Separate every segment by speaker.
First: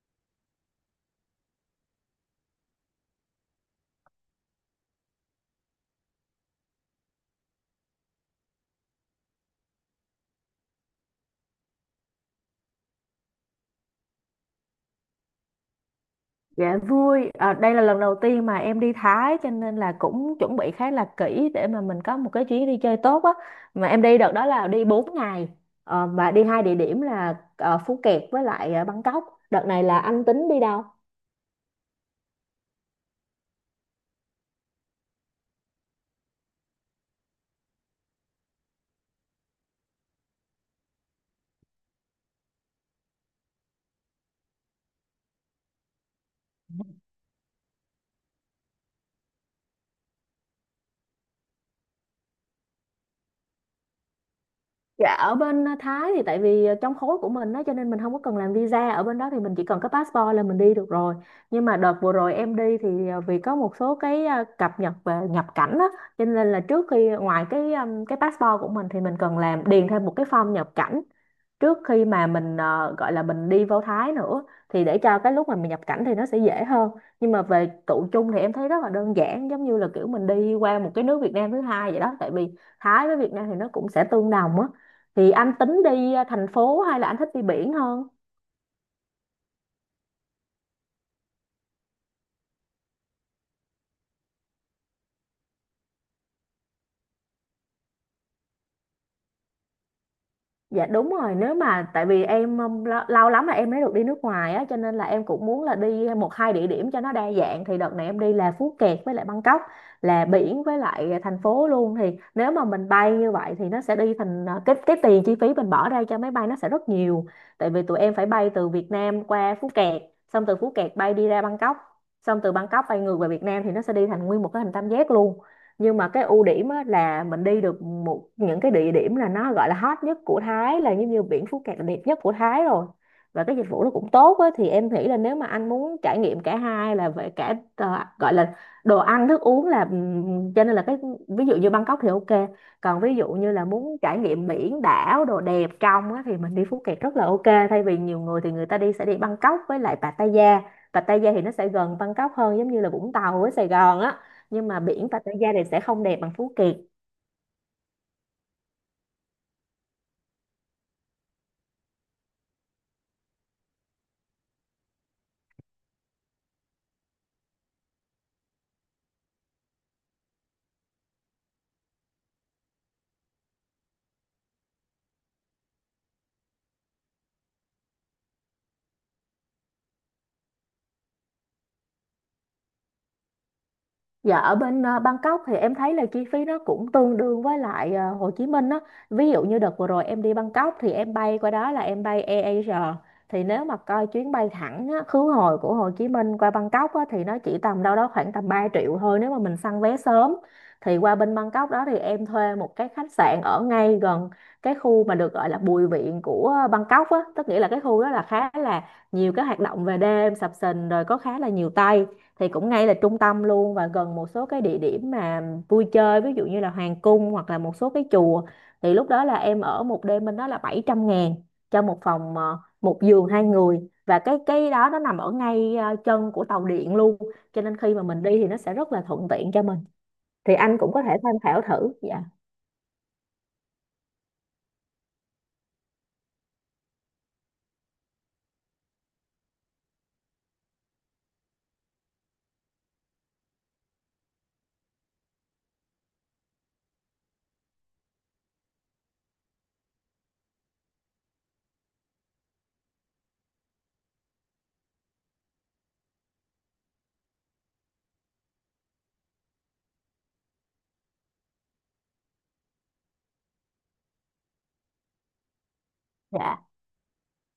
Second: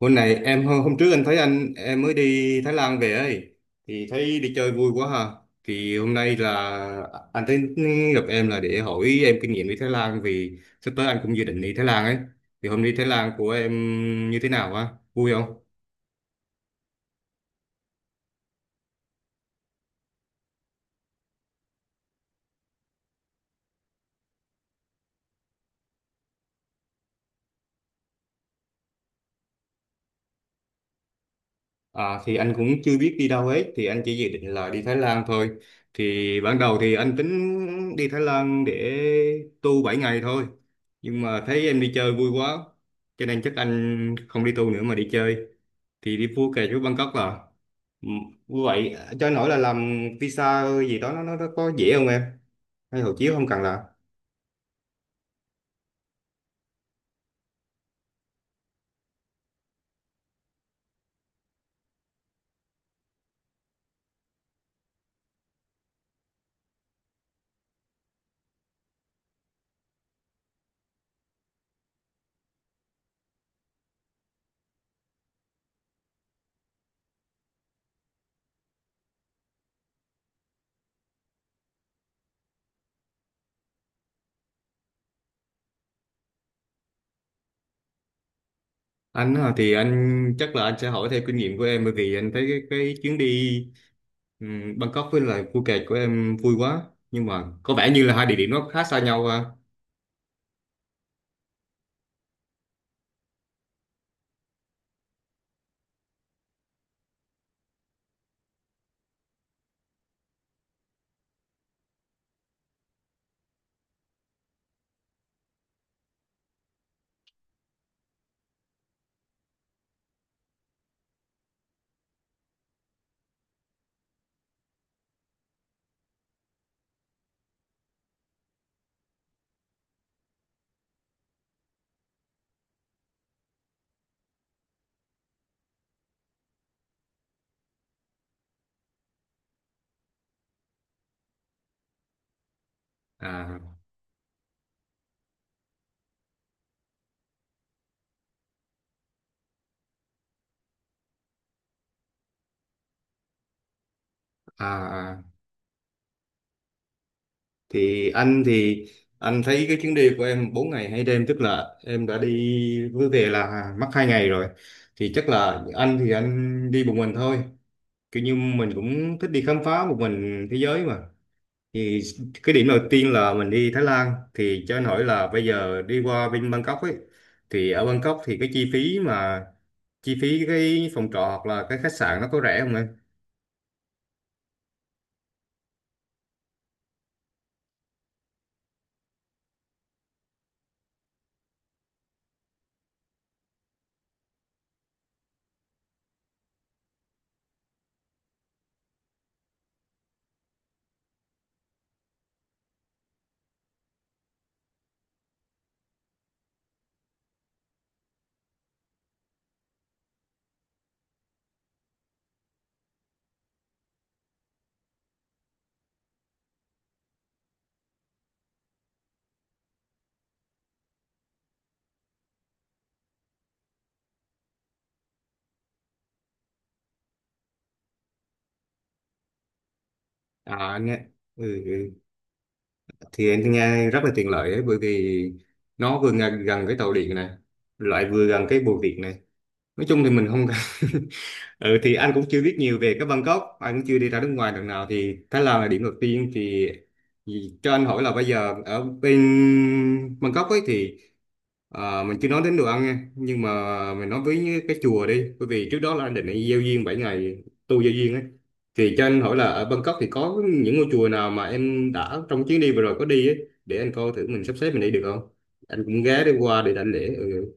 Speaker 1: Hôm trước anh thấy em mới đi Thái Lan về ấy thì thấy đi chơi vui quá ha. Thì hôm nay là anh thấy gặp em là để hỏi em kinh nghiệm đi Thái Lan vì sắp tới anh cũng dự định đi Thái Lan ấy. Thì hôm đi Thái Lan của em như thế nào ha? Vui không?
Speaker 2: Dạ vui, à, đây là lần đầu tiên mà em đi Thái cho nên là cũng chuẩn bị khá là kỹ để mà mình có một cái chuyến đi chơi tốt á. Mà em đi đợt đó là đi 4 ngày. Và đi hai địa điểm là Phú Kẹt với lại Bangkok. Đợt này là anh tính đi đâu?
Speaker 1: À thì anh cũng chưa biết đi đâu hết thì anh chỉ dự định là đi Thái Lan thôi. Thì ban đầu thì anh tính đi Thái Lan để tu 7 ngày thôi. Nhưng mà thấy em đi chơi vui quá cho nên chắc anh không đi tu nữa mà đi chơi thì đi Phuket kẹt với Bangkok là Ừ, vậy cho nổi là làm visa gì đó nó có dễ không em, hay hộ chiếu không cần làm?
Speaker 2: Dạ ở bên Thái thì tại vì trong khối của mình đó, cho nên mình không có cần làm visa ở bên đó, thì mình chỉ cần có passport là mình đi được rồi, nhưng mà đợt vừa rồi em đi thì vì có một số cái cập nhật về nhập cảnh đó, cho nên là trước khi ngoài cái passport của mình thì mình cần làm điền thêm một cái form nhập cảnh trước khi mà mình gọi là mình đi vào Thái nữa, thì để cho cái lúc mà mình nhập cảnh thì nó sẽ dễ hơn. Nhưng mà về tụ chung thì em thấy rất là đơn giản, giống như là kiểu mình đi qua một cái nước Việt Nam thứ hai vậy đó, tại vì Thái với Việt Nam thì nó cũng sẽ tương đồng á. Thì anh tính đi thành phố hay là anh thích đi biển hơn?
Speaker 1: Anh hả, thì anh chắc là anh sẽ hỏi theo kinh nghiệm của em bởi vì anh thấy cái chuyến đi, Bangkok với lại Phuket kẹt của em vui quá, nhưng mà có vẻ như là hai địa điểm nó khá xa nhau ha.
Speaker 2: Dạ đúng rồi, nếu mà tại vì em lâu lắm là em mới được đi nước ngoài á, cho nên là em cũng muốn là đi một hai địa điểm cho nó đa dạng. Thì đợt này em đi là Phú Kẹt với lại Bangkok, là biển với lại thành phố luôn, thì nếu mà mình bay như vậy thì nó sẽ đi thành cái tiền chi phí mình bỏ ra cho máy bay nó sẽ rất nhiều, tại vì tụi em phải bay từ Việt Nam qua Phú Kẹt, xong từ Phú Kẹt bay đi ra Bangkok, xong từ Bangkok bay ngược về Việt Nam, thì nó sẽ đi thành nguyên một cái hình tam giác luôn. Nhưng mà cái ưu điểm á, là mình đi được một những cái địa điểm là nó gọi là hot nhất của Thái, là giống như biển Phú Cát là đẹp nhất của Thái rồi, và cái dịch vụ nó cũng tốt á. Thì em nghĩ là nếu mà anh muốn trải nghiệm cả hai là về cả gọi là đồ ăn thức uống là cho nên là cái ví dụ như Bangkok thì ok, còn ví dụ như là
Speaker 1: à
Speaker 2: muốn trải nghiệm biển đảo đồ đẹp trong á, thì mình đi Phú Cát rất là ok. Thay vì nhiều người thì người ta đi sẽ đi Bangkok với lại Pattaya. Pattaya thì nó sẽ gần Bangkok hơn, giống như là Vũng Tàu với Sài Gòn á,
Speaker 1: à
Speaker 2: nhưng mà biển
Speaker 1: à.
Speaker 2: Pattaya thì sẽ không đẹp bằng Phú Kiệt.
Speaker 1: Thì anh thấy cái chuyến đi của em 4 ngày hai đêm, tức là em đã đi với về là mất hai ngày rồi, thì chắc là anh đi một mình thôi, kiểu như mình cũng thích đi khám phá một mình thế giới mà. Thì cái điểm đầu tiên là mình đi Thái Lan thì cho anh hỏi là bây giờ đi qua bên Bangkok ấy, thì ở Bangkok thì cái chi phí mà chi phí cái phòng trọ hoặc là cái khách sạn nó có rẻ không em?
Speaker 2: Dạ ở bên Bangkok thì em thấy là chi phí nó cũng tương đương với lại Hồ Chí Minh á. Ví dụ như đợt vừa rồi em đi Bangkok thì em bay qua đó là em bay AirAsia, thì nếu mà coi chuyến bay thẳng á, khứ hồi của Hồ Chí Minh qua Bangkok á, thì nó chỉ tầm đâu đó khoảng tầm 3 triệu thôi nếu mà mình săn vé sớm. Thì qua bên Bangkok đó thì em thuê một cái khách sạn ở ngay gần cái khu mà được gọi là Bùi Viện của Bangkok á, tức nghĩa là cái khu đó là khá là nhiều cái hoạt động về đêm sập sình, rồi có khá là nhiều Tây, thì cũng ngay là trung tâm luôn và gần một số cái địa điểm mà vui chơi, ví dụ như là hoàng cung hoặc là một số cái chùa. Thì lúc đó là em ở một đêm bên đó là 700.000 cho một phòng một giường hai người, và cái đó nó nằm ở ngay chân của tàu điện luôn, cho nên khi mà mình đi thì nó sẽ rất là thuận tiện cho mình, thì
Speaker 1: À
Speaker 2: anh
Speaker 1: anh
Speaker 2: cũng
Speaker 1: nghe.
Speaker 2: có thể tham khảo
Speaker 1: ừ, ừ.
Speaker 2: thử. Dạ
Speaker 1: Thì anh nghe rất là tiện lợi ấy, bởi vì nó vừa gần, gần cái tàu điện này, lại vừa gần cái bưu điện này, nói chung thì mình không cần Ừ thì anh cũng chưa biết nhiều về cái Bangkok, anh cũng chưa đi ra nước ngoài lần nào thì Thái Lan là điểm đầu tiên, thì cho anh hỏi là bây giờ ở bên Bangkok ấy thì à, mình chưa nói đến đồ ăn nha, nhưng mà mình nói với cái chùa đi, bởi vì trước đó là anh định đi giao duyên 7 ngày, tu giao duyên ấy. Thì cho anh hỏi là ở Bangkok thì có những ngôi chùa nào mà em đã trong chuyến đi vừa rồi có đi ấy, để anh coi thử mình sắp xếp mình đi được không? Anh cũng ghé đi qua
Speaker 2: dạ.
Speaker 1: để đảnh lễ. Ừ.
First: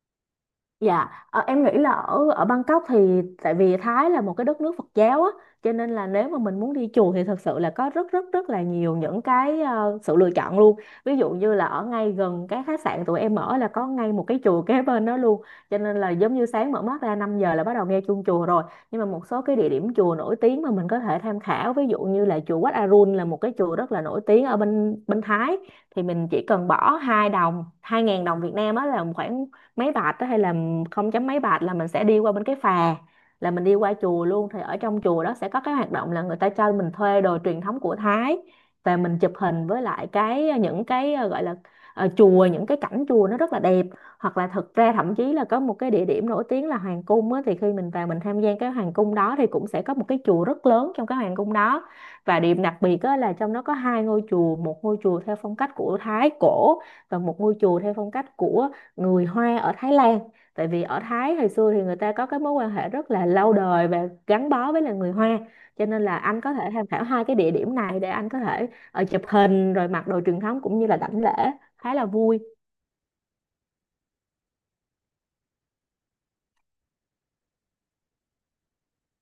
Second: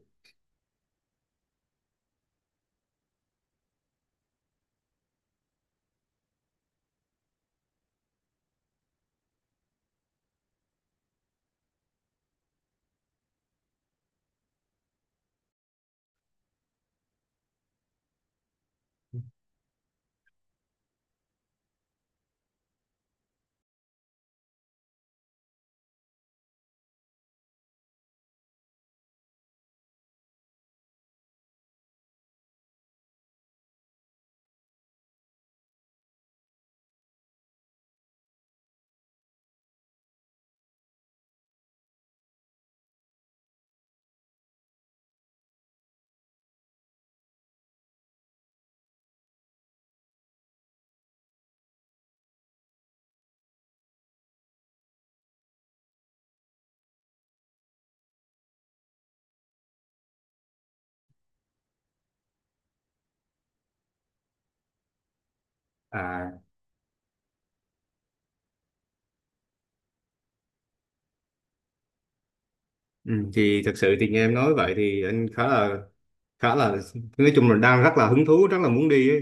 Speaker 2: Dạ, em nghĩ là ở ở Bangkok thì tại vì Thái là một cái đất nước Phật giáo á, cho nên là nếu mà mình muốn đi chùa thì thật sự là có rất rất rất là nhiều những cái sự lựa chọn luôn. Ví dụ như là ở ngay gần cái khách sạn tụi em ở là có ngay một cái chùa kế bên đó luôn. Cho nên là giống như sáng mở mắt ra 5 giờ là bắt đầu nghe chuông chùa rồi. Nhưng mà một số cái địa điểm chùa nổi tiếng mà mình có thể tham khảo, ví dụ như là chùa Wat Arun là một cái chùa rất là nổi tiếng ở bên bên Thái, thì mình chỉ cần bỏ hai đồng, 2.000 đồng Việt Nam á là khoảng mấy bạt á, hay là không chấm mấy bạt là mình sẽ đi qua bên cái phà, là mình đi qua chùa luôn. Thì ở trong chùa đó sẽ có cái hoạt động là người ta cho mình thuê đồ truyền thống của Thái và mình chụp hình với lại cái những cái gọi là chùa, những cái cảnh chùa nó rất là đẹp. Hoặc là thực ra thậm chí là có một cái địa điểm nổi tiếng là hoàng cung á, thì khi mình vào mình tham gia cái hoàng cung đó thì cũng sẽ có một cái chùa rất lớn trong cái hoàng cung đó, và điểm đặc biệt á, là trong đó có hai ngôi chùa, một ngôi chùa theo phong cách của Thái cổ và một ngôi chùa theo phong cách của người Hoa ở Thái Lan, tại vì ở Thái hồi xưa thì người ta có cái mối quan hệ rất là lâu đời và gắn bó với là người Hoa. Cho nên là
Speaker 1: À,
Speaker 2: anh có thể tham khảo hai cái địa điểm này để anh có thể chụp hình rồi mặc đồ truyền thống cũng như là đảnh lễ, khá là vui.
Speaker 1: ừ, thì thật sự thì nghe em nói vậy thì anh khá là, khá là nói chung là đang rất là hứng thú rất là muốn đi ấy.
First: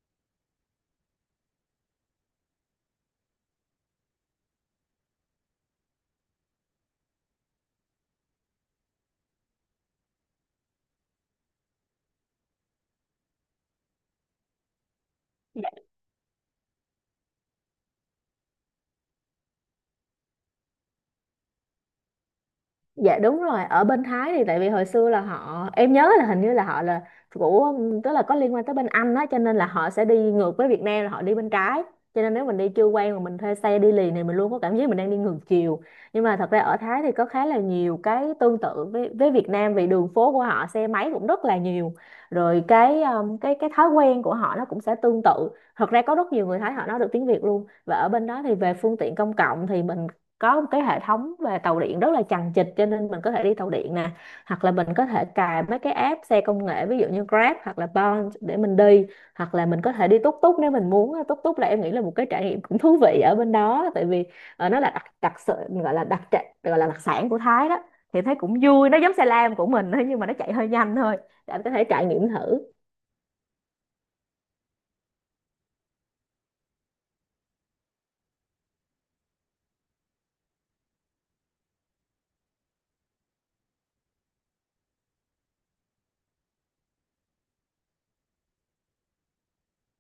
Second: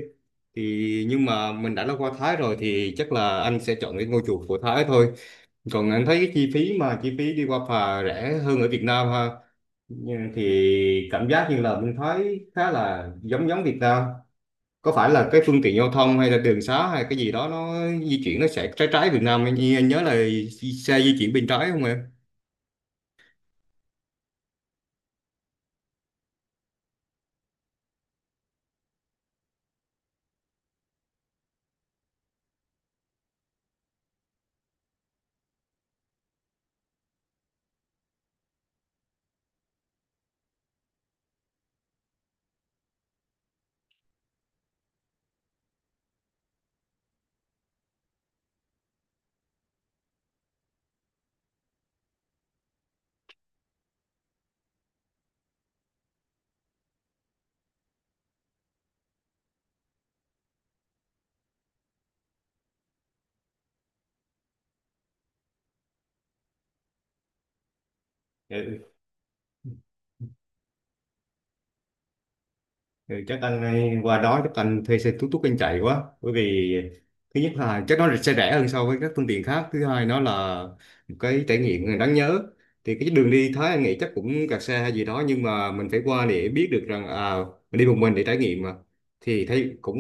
Speaker 1: Thì nhưng mà mình đã qua Thái rồi thì chắc là anh sẽ chọn cái ngôi chùa của Thái thôi. Còn anh thấy cái chi phí mà chi phí đi qua phà rẻ hơn ở Việt Nam ha. Nhưng thì cảm giác như là bên Thái khá là giống giống Việt Nam, có phải là cái
Speaker 2: Ừ.
Speaker 1: phương tiện giao thông hay là đường xá hay cái gì đó nó di chuyển, nó sẽ trái trái Việt Nam, anh nhớ là xe di chuyển bên trái không
Speaker 2: Dạ đúng rồi, ở bên Thái thì tại vì hồi xưa là họ em nhớ là hình như là họ là của, tức là có liên quan tới bên Anh đó, cho nên là họ sẽ đi ngược với Việt Nam là họ đi bên trái. Cho nên nếu mình đi chưa quen mà mình thuê xe đi liền thì mình luôn có cảm giác mình đang đi ngược chiều. Nhưng mà thật ra ở Thái thì có khá là nhiều cái tương tự với Việt Nam, vì đường phố của họ xe máy cũng rất là nhiều. Rồi cái cái thói quen của họ nó cũng sẽ tương tự. Thật ra có rất nhiều người Thái họ nói được tiếng Việt luôn. Và ở bên đó thì về phương tiện công cộng thì mình có một cái hệ thống về tàu điện rất là chằng chịt, cho nên mình có thể đi tàu điện nè, hoặc là mình có thể cài mấy cái app xe công nghệ ví dụ như Grab hoặc là Bond để mình đi, hoặc là mình có thể đi túc túc nếu mình muốn. Túc túc là em nghĩ là một cái trải nghiệm cũng thú vị ở bên đó, tại vì nó là đặc đặc sự gọi là đặc trệ- gọi là đặc sản của Thái đó, thì thấy cũng
Speaker 1: em?
Speaker 2: vui, nó giống xe lam của mình thôi nhưng mà nó chạy hơi nhanh thôi, để em có thể trải nghiệm thử.
Speaker 1: Ừ, chắc anh ờ, qua đó chắc anh thuê xe tút tút anh chạy quá, bởi vì thứ nhất là chắc nó sẽ rẻ hơn so với các phương tiện khác, thứ hai nó là một cái trải nghiệm đáng nhớ. Thì cái đường đi Thái anh nghĩ chắc cũng kẹt xe hay gì đó, nhưng mà mình phải qua để biết được rằng à, mình đi một mình để trải nghiệm mà. Thì thấy cũng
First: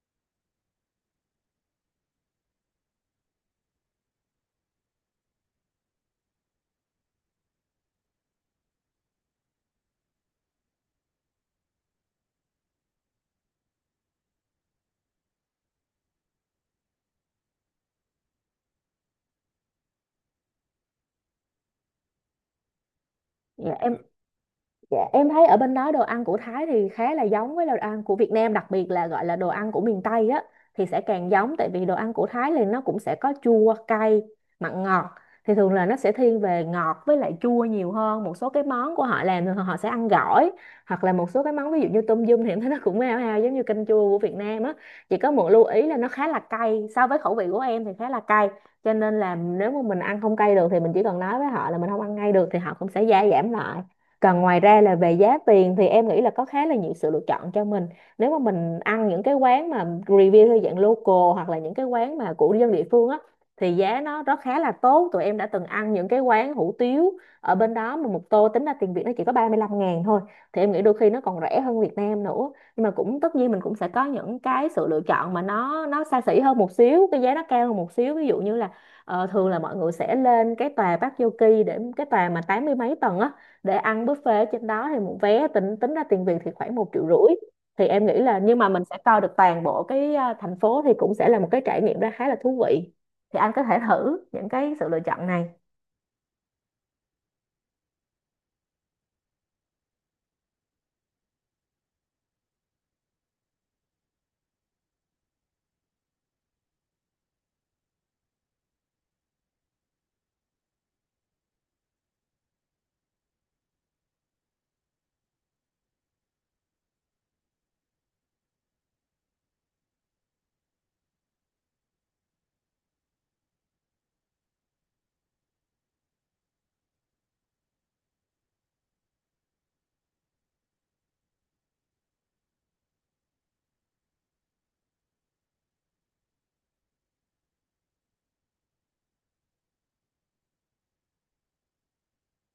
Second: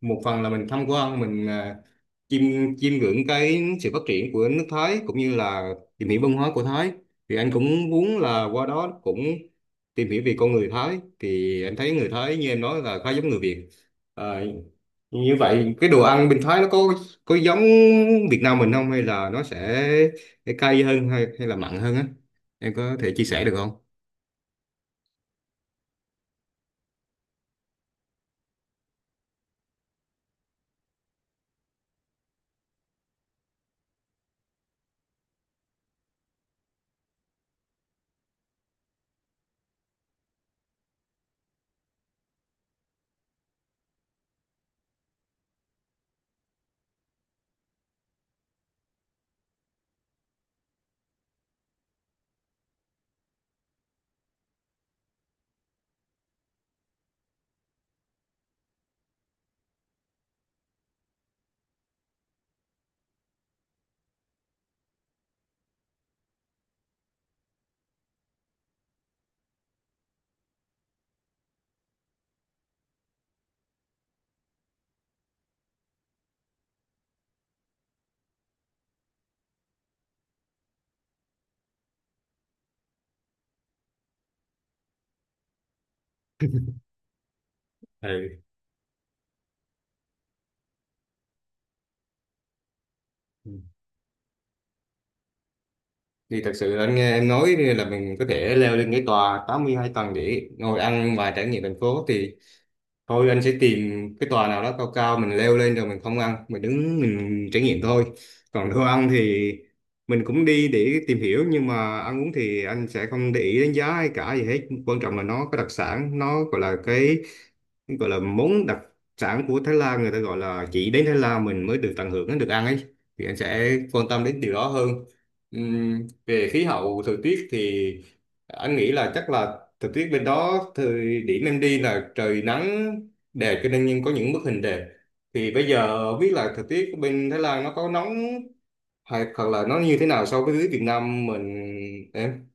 Speaker 1: một phần là mình tham quan mình à, chiêm chiêm ngưỡng cái sự phát triển của nước Thái, cũng như là tìm hiểu văn hóa của Thái. Thì anh cũng muốn là qua đó cũng tìm hiểu về con người Thái, thì anh thấy người Thái như em nói là khá giống người Việt. À, như vậy cái đồ ăn bên Thái nó có giống Việt Nam mình không, hay là nó sẽ cay hơn hay hay là mặn hơn á, em có thể chia sẻ được không?
Speaker 2: Dạ, em Dạ, em thấy ở bên đó đồ ăn của Thái thì khá là giống với đồ ăn của Việt Nam, đặc biệt là gọi là đồ ăn của miền Tây á thì sẽ càng giống, tại vì đồ ăn của Thái thì nó cũng sẽ có chua, cay, mặn ngọt. Thì thường là nó sẽ thiên về ngọt với lại chua nhiều hơn. Một số cái món của họ làm thì họ sẽ ăn gỏi, hoặc là một số cái món ví dụ như tôm yum thì em thấy nó cũng hao hao giống như canh chua của Việt Nam á. Chỉ có một lưu ý là nó khá là cay, so với khẩu vị của em thì khá là cay. Cho nên là nếu mà mình ăn không cay được thì mình chỉ cần nói với họ là mình không ăn ngay được thì họ cũng sẽ gia giảm lại. Còn ngoài ra là về giá tiền thì em nghĩ là có khá là nhiều sự lựa chọn cho mình. Nếu mà mình ăn những cái quán mà review theo dạng local hoặc là những cái quán mà của dân địa phương á thì giá nó rất khá là tốt. Tụi em đã từng ăn những cái quán hủ tiếu ở bên đó mà một tô tính ra tiền Việt nó chỉ có 35.000 thôi. Thì em nghĩ đôi khi nó còn rẻ hơn Việt Nam nữa. Nhưng mà cũng tất nhiên mình cũng sẽ có những cái sự lựa chọn mà nó xa xỉ hơn một xíu, cái giá nó cao hơn một xíu. Ví dụ như là thường là mọi người sẽ lên cái tòa Park Yogi, để cái tòa mà tám mươi mấy tầng á để ăn buffet ở trên đó, thì một vé tính tính ra tiền Việt thì khoảng 1.500.000, thì em nghĩ
Speaker 1: Ừ.
Speaker 2: là, nhưng mà mình sẽ coi được toàn bộ cái thành phố, thì cũng sẽ là một cái trải nghiệm ra khá là thú vị, thì anh có thể thử những cái sự lựa chọn này.
Speaker 1: Thì thật sự là anh nghe em nói là mình có thể leo lên cái tòa 82 tầng để ngồi ăn và trải nghiệm thành phố thì thôi anh sẽ tìm cái tòa nào đó cao cao mình leo lên rồi mình không ăn, mình đứng mình trải nghiệm thôi. Còn đồ ăn thì mình cũng đi để tìm hiểu, nhưng mà ăn uống thì anh sẽ không để ý đến giá hay cả gì hết. Quan trọng là nó có đặc sản, nó gọi là món đặc sản của Thái Lan, người ta gọi là chỉ đến Thái Lan mình mới được tận hưởng, mới được ăn ấy, thì anh sẽ quan tâm đến điều đó hơn. Về khí hậu thời tiết thì anh nghĩ là chắc là thời tiết bên đó thời điểm em đi là trời nắng đẹp, cho nên nhưng có những bức hình đẹp. Thì bây giờ không biết là thời tiết bên Thái Lan nó có nóng hay hoặc là nó như thế nào so với Việt Nam mình, em?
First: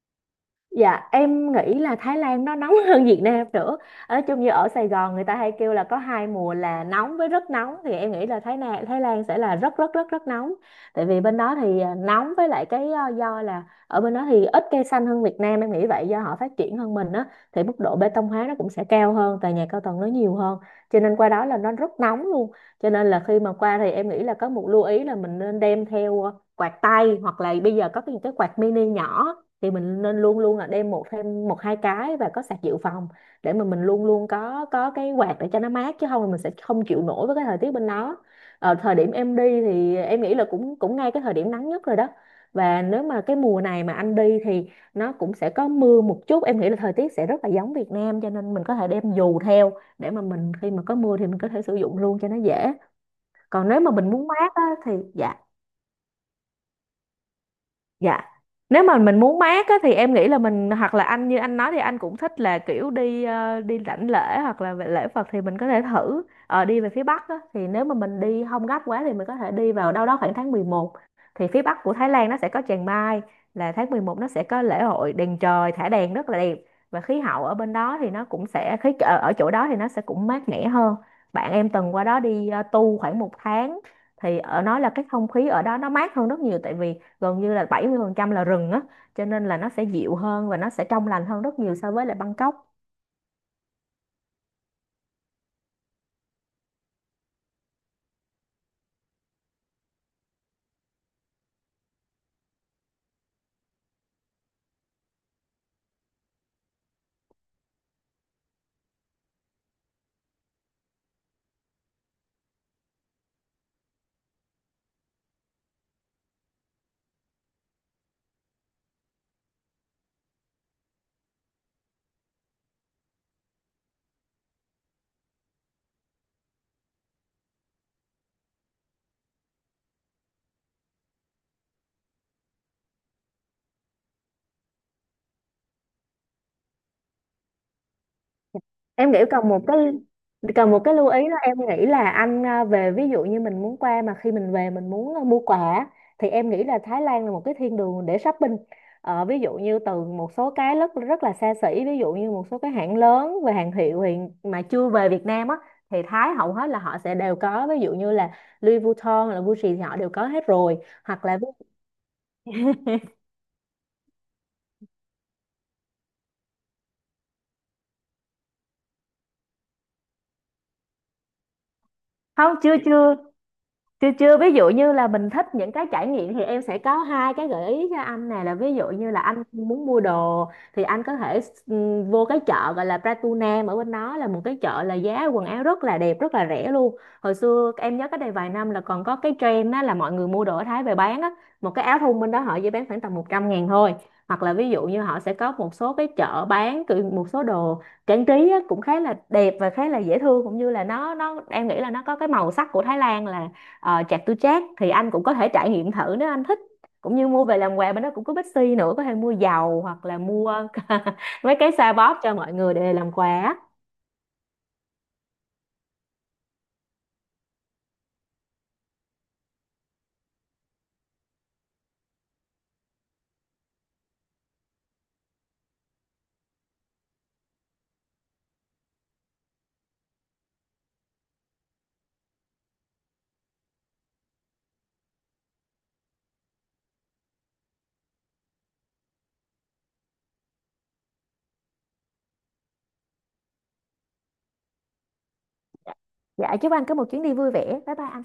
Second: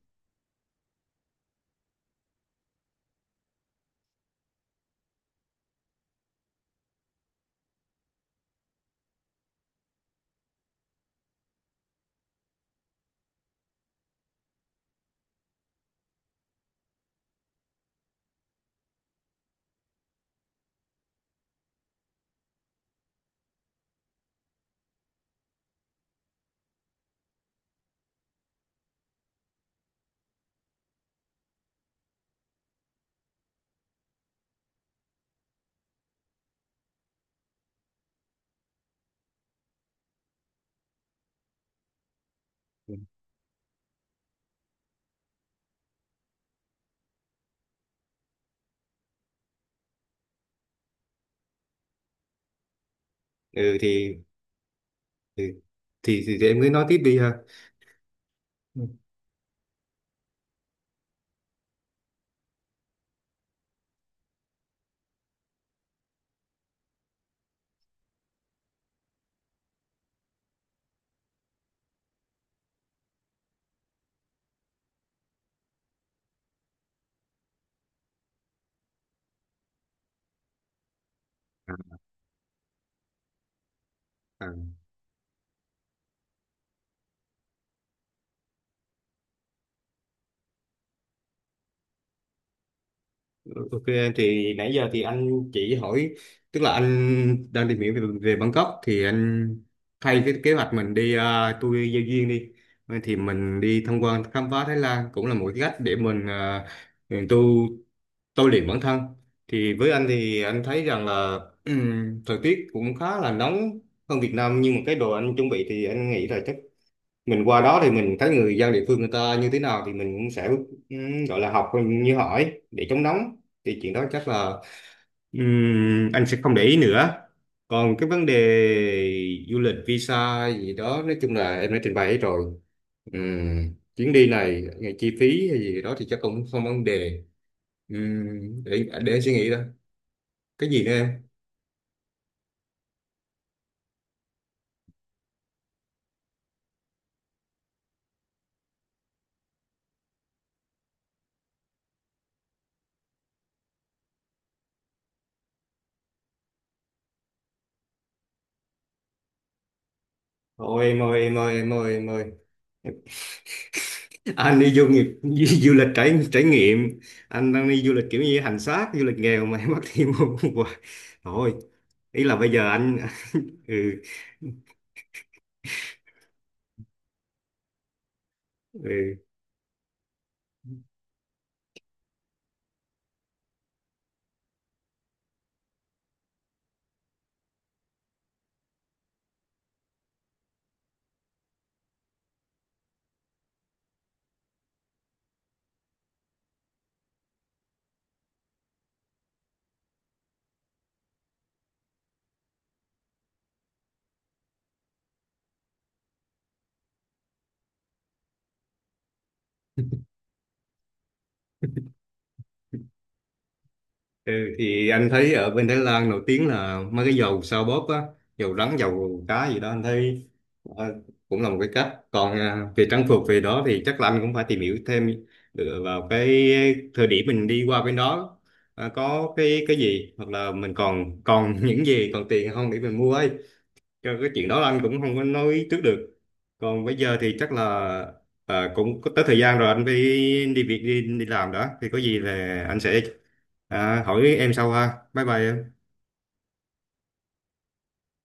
Speaker 2: Dạ em nghĩ là Thái Lan nó nóng hơn Việt Nam nữa. Nói chung như ở Sài Gòn người ta hay kêu là có hai mùa, là nóng với rất nóng. Thì em nghĩ là Thái Lan, Thái Lan sẽ là rất rất rất rất nóng. Tại vì bên đó thì nóng, với lại cái do là ở bên đó thì ít cây xanh hơn Việt Nam. Em nghĩ vậy do họ phát triển hơn mình á. Thì mức độ bê tông hóa nó cũng sẽ cao hơn, tòa nhà cao tầng nó nhiều hơn. Cho nên qua đó là nó rất nóng luôn. Cho nên là khi mà qua thì em nghĩ là có một lưu ý là mình nên đem theo quạt tay. Hoặc là bây giờ có cái quạt mini nhỏ, thì mình nên luôn luôn là đem một thêm một hai cái và có sạc dự phòng, để mà mình luôn luôn có cái quạt để cho nó mát, chứ không thì mình sẽ không chịu nổi với cái thời tiết bên đó. Thời điểm em đi thì em nghĩ là cũng cũng ngay cái thời điểm nắng nhất rồi đó. Và nếu mà cái mùa này mà anh đi thì nó cũng sẽ có mưa một chút, em nghĩ là thời tiết sẽ rất là giống Việt Nam, cho nên mình có thể đem dù theo, để mà mình khi mà có mưa thì mình có thể sử dụng luôn cho nó dễ. Còn
Speaker 1: Ừ
Speaker 2: nếu mà mình
Speaker 1: thì
Speaker 2: muốn mát á, thì dạ.
Speaker 1: thì thì em cứ nói tiếp đi ha.
Speaker 2: Dạ. Nếu mà
Speaker 1: Ừ.
Speaker 2: mình muốn mát á, thì em nghĩ là mình, hoặc là anh như anh nói thì anh cũng thích là kiểu đi, đi rảnh lễ hoặc là về lễ Phật, thì mình có thể thử đi về phía Bắc á, thì nếu mà mình đi không gấp quá thì mình có thể đi vào đâu đó khoảng tháng 11. Thì phía Bắc của Thái Lan nó sẽ có Chiang Mai, là tháng 11 nó sẽ có lễ hội đèn trời, thả đèn rất là đẹp. Và khí hậu ở bên đó thì nó cũng sẽ, khí ở ở chỗ đó thì nó sẽ cũng mát mẻ hơn. Bạn em
Speaker 1: À,
Speaker 2: từng qua đó đi tu khoảng một tháng, thì
Speaker 1: à.
Speaker 2: ở nói là cái không khí ở đó nó mát hơn rất nhiều, tại vì gần như là 70% là rừng á, cho nên là nó sẽ dịu hơn và nó sẽ trong lành hơn rất nhiều so với lại Bangkok.
Speaker 1: Ok, thì nãy giờ thì anh chỉ hỏi, tức là anh đang tìm hiểu về, Bangkok, thì anh thay cái kế hoạch mình đi tour giao duyên đi. Vậy thì mình đi tham quan khám phá Thái Lan cũng là một cái cách để mình à, mình tu tôi luyện bản thân. Thì với anh thì anh thấy rằng là thời tiết cũng khá là nóng hơn Việt Nam, nhưng mà cái đồ anh chuẩn bị thì anh nghĩ là chắc mình qua đó thì mình thấy người dân địa phương người ta như thế nào thì mình cũng sẽ gọi là học như hỏi để chống nóng, thì chuyện đó chắc là anh sẽ không để ý nữa. Còn cái vấn đề du lịch visa gì đó nói chung là em đã trình bày hết rồi. Chuyến đi này ngày chi phí hay gì đó thì chắc cũng không vấn đề. Để
Speaker 2: Em nghĩ
Speaker 1: anh suy nghĩ đó. Cái
Speaker 2: cần một
Speaker 1: gì nữa
Speaker 2: cái lưu
Speaker 1: em?
Speaker 2: ý đó, em nghĩ là anh về, ví dụ như mình muốn qua mà khi mình về mình muốn mua quà á, thì em nghĩ là Thái Lan là một cái thiên đường để shopping. Ờ, ví dụ như từ một số cái rất rất là xa xỉ, ví dụ như một số cái hãng lớn và hàng hiệu hiện mà chưa về Việt Nam á, thì Thái hầu hết là họ sẽ đều có. Ví dụ như là Louis Vuitton là Gucci thì họ đều có hết rồi.
Speaker 1: Ôi em ơi
Speaker 2: Hoặc
Speaker 1: em
Speaker 2: là,
Speaker 1: ơi em ơi em ơi, anh đi du nghiệp du lịch trải trải nghiệm, anh đang đi du lịch kiểu như hành xác, du lịch nghèo mà em bắt thêm một hoài. Thôi ý là bây
Speaker 2: không,
Speaker 1: giờ
Speaker 2: chưa
Speaker 1: anh
Speaker 2: chưa
Speaker 1: ừ,
Speaker 2: chưa chưa, ví dụ như là mình thích những cái trải nghiệm thì em sẽ có hai cái gợi ý cho anh này, là ví
Speaker 1: ừ,
Speaker 2: dụ như là anh muốn mua đồ thì anh có thể, ừ, vô cái chợ gọi là Pratunam, ở bên đó là một cái chợ là giá quần áo rất là đẹp rất là rẻ luôn. Hồi xưa em nhớ cách đây vài năm là còn có cái trend đó, là mọi người mua đồ ở Thái về bán á, một cái áo thun bên đó họ chỉ bán khoảng tầm 100.000 thôi. Hoặc là ví dụ như họ sẽ có một số cái chợ bán kiểu một số đồ trang trí á, cũng khá là đẹp và khá là dễ thương, cũng như là nó em nghĩ là nó có cái màu sắc của Thái Lan là, chạc tư trác, thì anh cũng có thể trải nghiệm thử nếu anh thích, cũng như mua về làm quà. Bên đó cũng có Bixi nữa, có thể mua dầu hoặc là mua mấy cái xoa bóp cho mọi người để làm quà á.
Speaker 1: ừ, thì anh thấy ở bên Thái Lan nổi tiếng là mấy cái dầu sao bóp á, dầu rắn dầu cá gì đó anh thấy ờ, cũng là một cái cách. Còn à, về trang phục về đó thì chắc là anh cũng phải tìm hiểu thêm dựa vào cái thời điểm mình đi qua bên đó à, có cái gì hoặc là mình còn còn những gì còn tiền không để mình mua ấy. Cho cái chuyện đó là anh cũng không có nói trước được. Còn bây giờ thì chắc là à, cũng có tới thời gian rồi anh phải đi việc đi, đi làm đó. Thì có gì là anh sẽ à, hỏi em sau ha. Bye bye em.
Speaker 2: Dạ chúc anh có một chuyến đi vui vẻ, bye bye anh.